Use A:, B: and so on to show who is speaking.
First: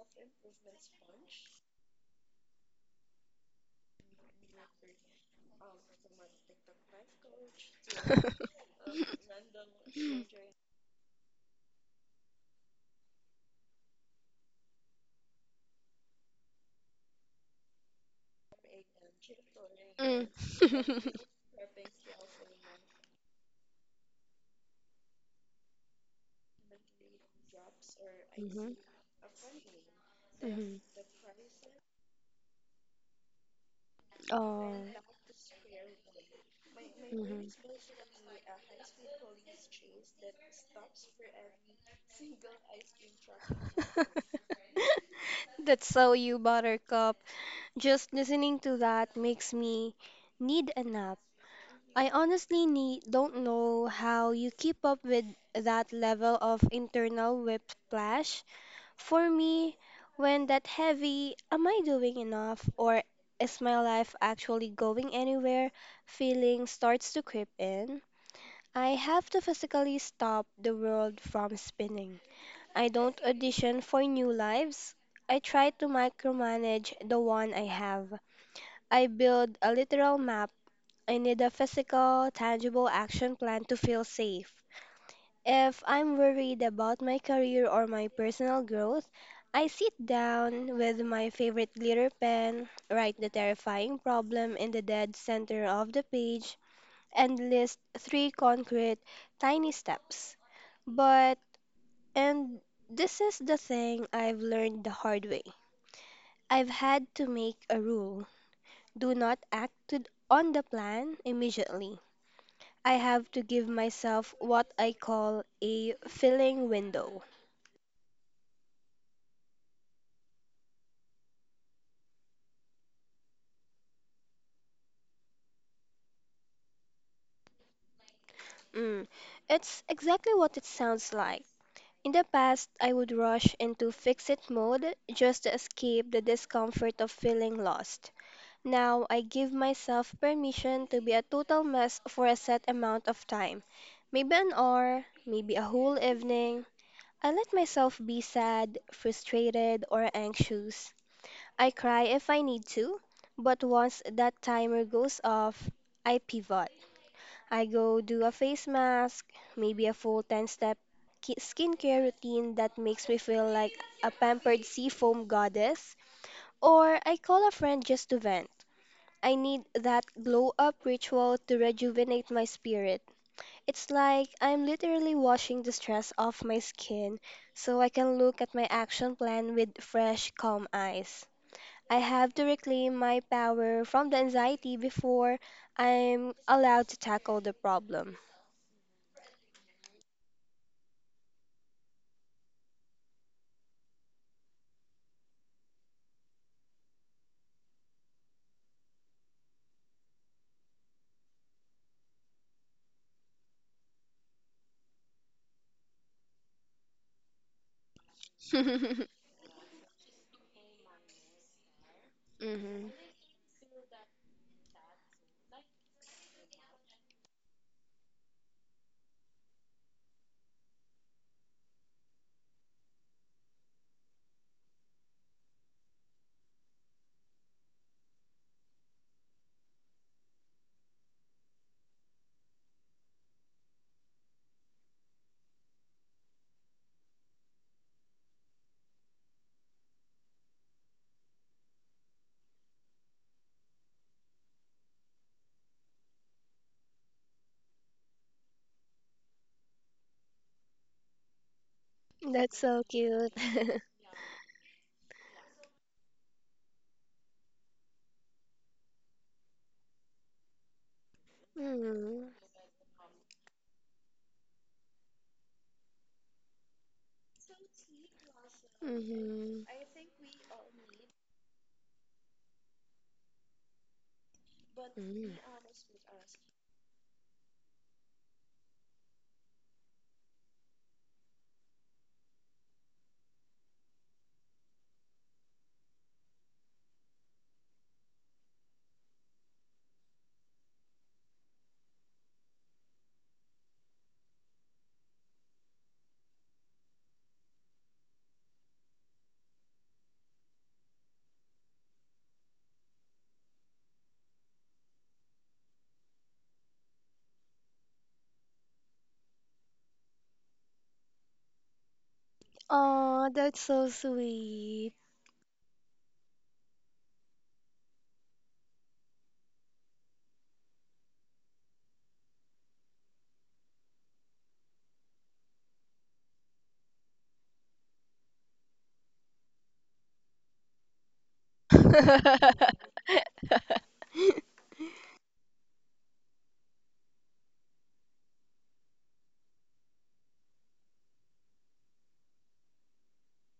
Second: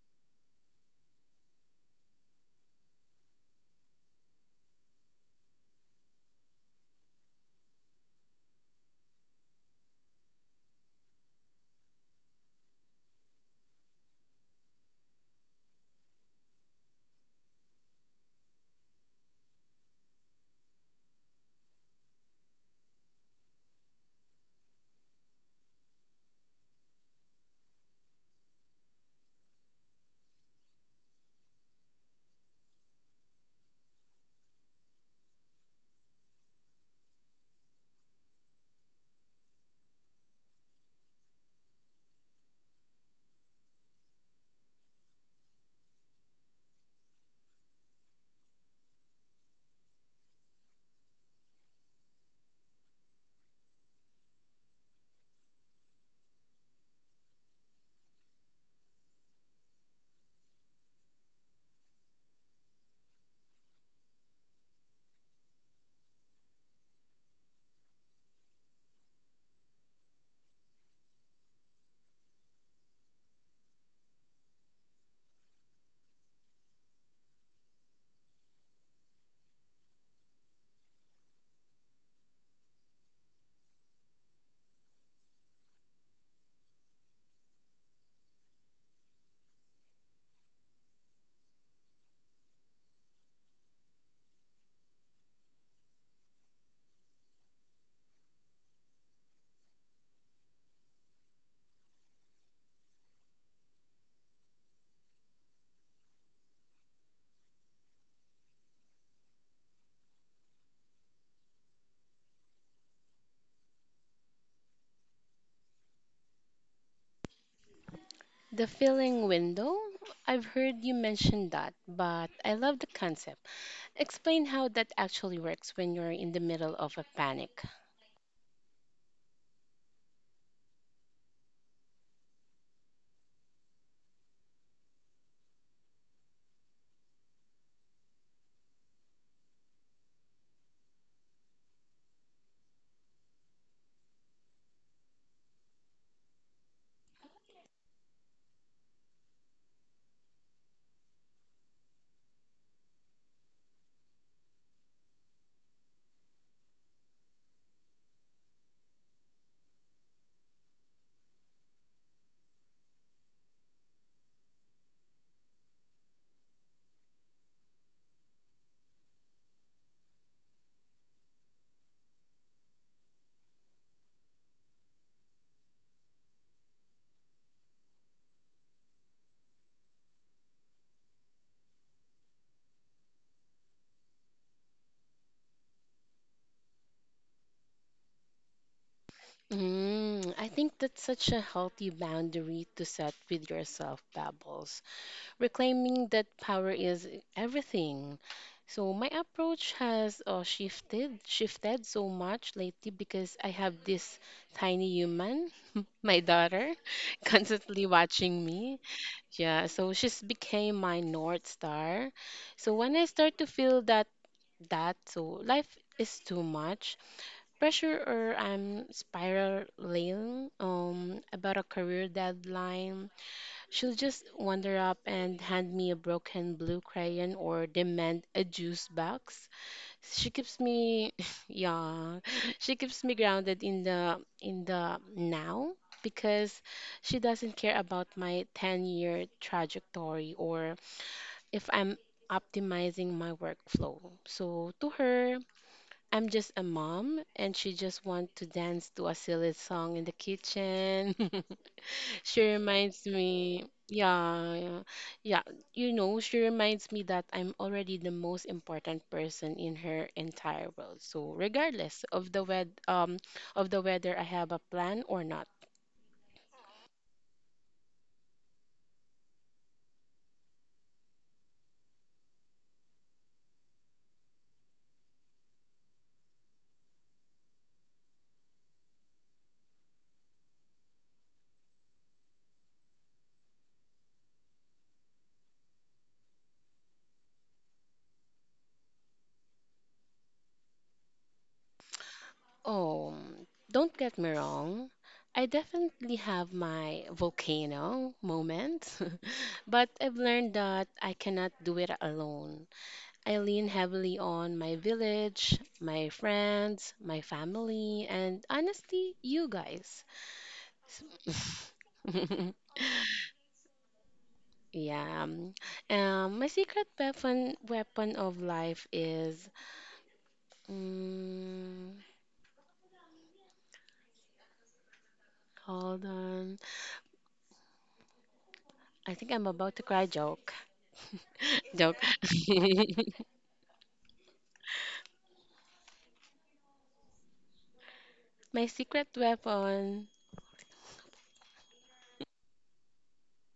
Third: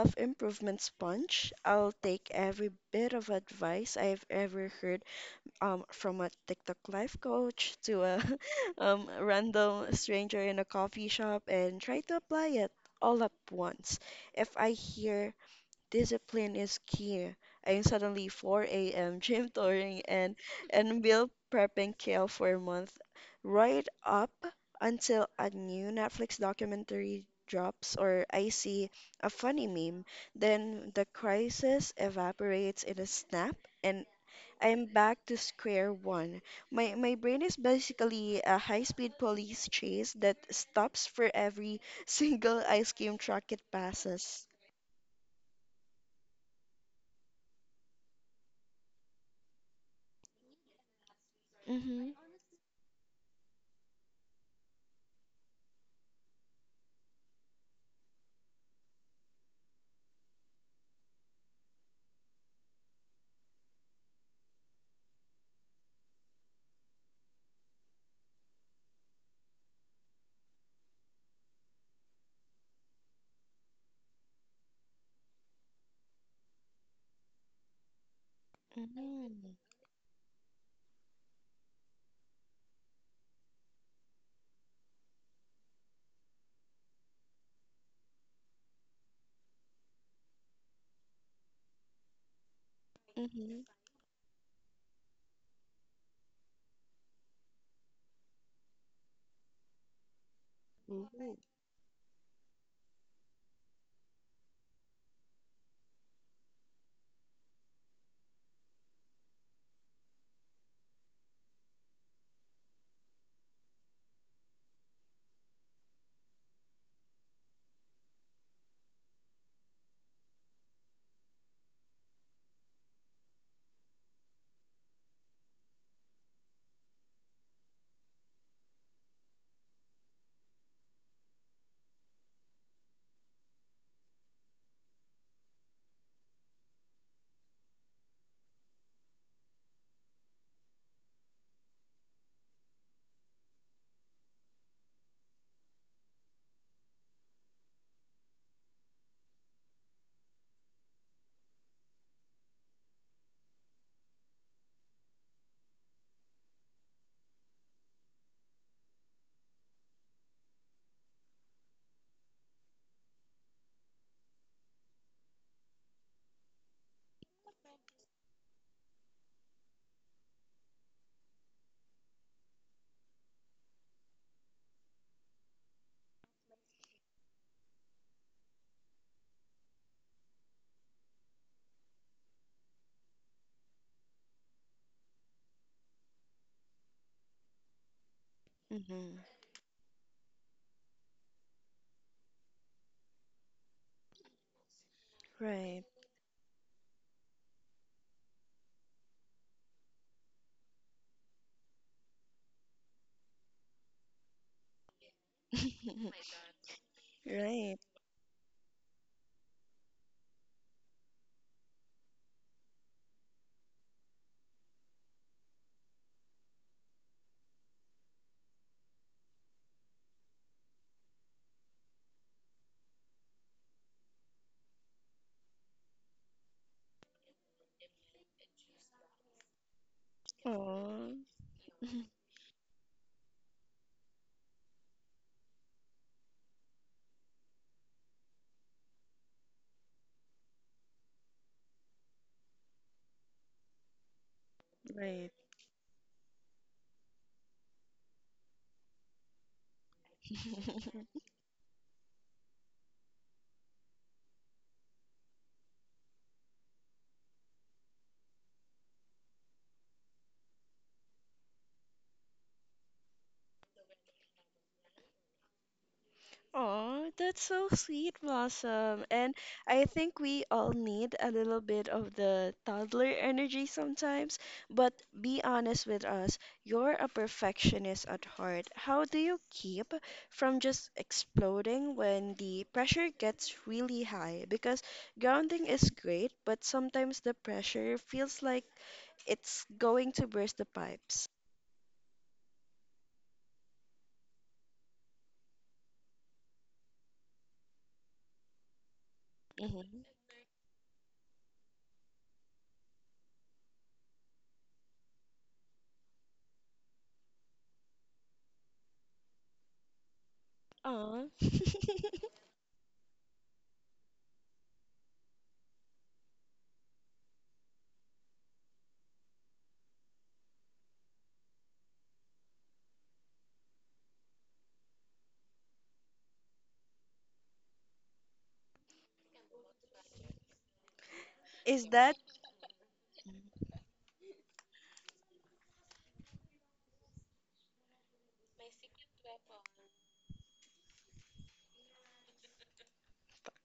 A: self-improvement sponge. I'll take every bit of advice I've ever heard, from a TikTok life coach to a random stranger in a coffee shop and try to apply it all at once. If I hear Discipline is key. I'm suddenly 4 a.m. gym touring and meal prepping kale for a month, right up until a new Netflix documentary drops or I
B: Mm-hmm.
A: see a funny meme.
B: Mm-hmm.
A: Then the crisis evaporates in a snap, and
B: Oh.
A: I'm back to square one. My brain
B: Mm-hmm.
A: is basically a high-speed police chase that stops for every single ice cream truck it passes.
B: That's so you, Buttercup. Just listening to that makes me need a nap. I
A: Mm-hmm.
B: honestly need, don't know how you keep up with that level of internal whiplash. For me, when that heavy, am I doing enough or is my life actually going anywhere? Feeling starts to creep in. I have to physically stop the world from spinning. I don't audition for new lives. I try to micromanage the one I have. I
A: Mm.
B: build a literal map. I need a physical, tangible action plan to feel safe. If I'm worried about my career or my personal growth, I sit down with my favorite glitter pen, write the
A: Mhm.
B: terrifying problem in the dead center of the page, and list three concrete, tiny steps. But,
A: Ooh.
B: and this is the thing I've learned the hard way. I've had to make a rule. Do not on the plan immediately. I have to give myself what I call a filling window.
C: The filling window? I've heard you mention that, but I love the concept. Explain how that actually works when you're in the middle of a panic.
B: Mm, it's exactly what it sounds like. In the past, I would rush into fix it mode just to escape the discomfort of feeling lost. Now, I give myself permission to be a total mess for a set amount of time, maybe an hour, maybe a whole evening. I let myself be sad, frustrated, or anxious. I cry if I need to, but once that timer goes off, I pivot. I go do a face mask, maybe a full 10 step skincare routine that makes me feel like a pampered seafoam goddess, or I call a friend just to vent. I need that glow up ritual to rejuvenate my spirit. It's like I'm literally washing the stress off my skin so I can look at my action plan with fresh, calm eyes. I have to reclaim my power from the anxiety before I'm allowed to tackle the problem.
A: Mhm.
C: Mm, I think that's such a healthy boundary to set with yourself, Babbles.
A: Right.
C: Reclaiming that power is everything. So my approach has shifted so much lately because I have this tiny human, my daughter,
A: Right.
C: constantly watching me. Yeah, so she's became my north star. So
B: Hmm.
C: when I start to feel that life is too much pressure or I'm spiraling about a career deadline, she'll just wander up and hand me a broken blue crayon or demand a juice box she keeps me
A: Oh.
C: Yeah, she keeps me grounded in the now, because she doesn't care about my 10-year trajectory or if I'm optimizing my workflow. So to
A: Right.
C: her, I'm just a mom and she just want to dance to a silly song in the kitchen. She
B: That's so
C: reminds
B: cute.
C: me, yeah, yeah, yeah, you know, she reminds me that I'm already the most important person in her entire world. So regardless
B: Mm-hmm.
C: of the wed of the whether I have a plan or not.
A: Oh, that's so sweet, Blossom. And
B: Mm-hmm.
A: I think we all need a little bit of the toddler energy sometimes. But be honest with us, you're a perfectionist at heart. How do you keep from just exploding when the pressure gets really high? Because grounding is great, but sometimes the pressure feels like it's going to burst the pipes.
C: Oh, don't get me wrong. I definitely have my volcano moment, but
A: Mm-hmm.
C: I've learned that I cannot do it alone. I lean heavily on my village, my friends, my family, and honestly, you guys.
A: Aw.
B: Oh, that's so sweet.
C: Yeah. My secret weapon of life is mm hold on. I think I'm about to cry joke.
A: Is
C: Joke.
A: that
C: My secret weapon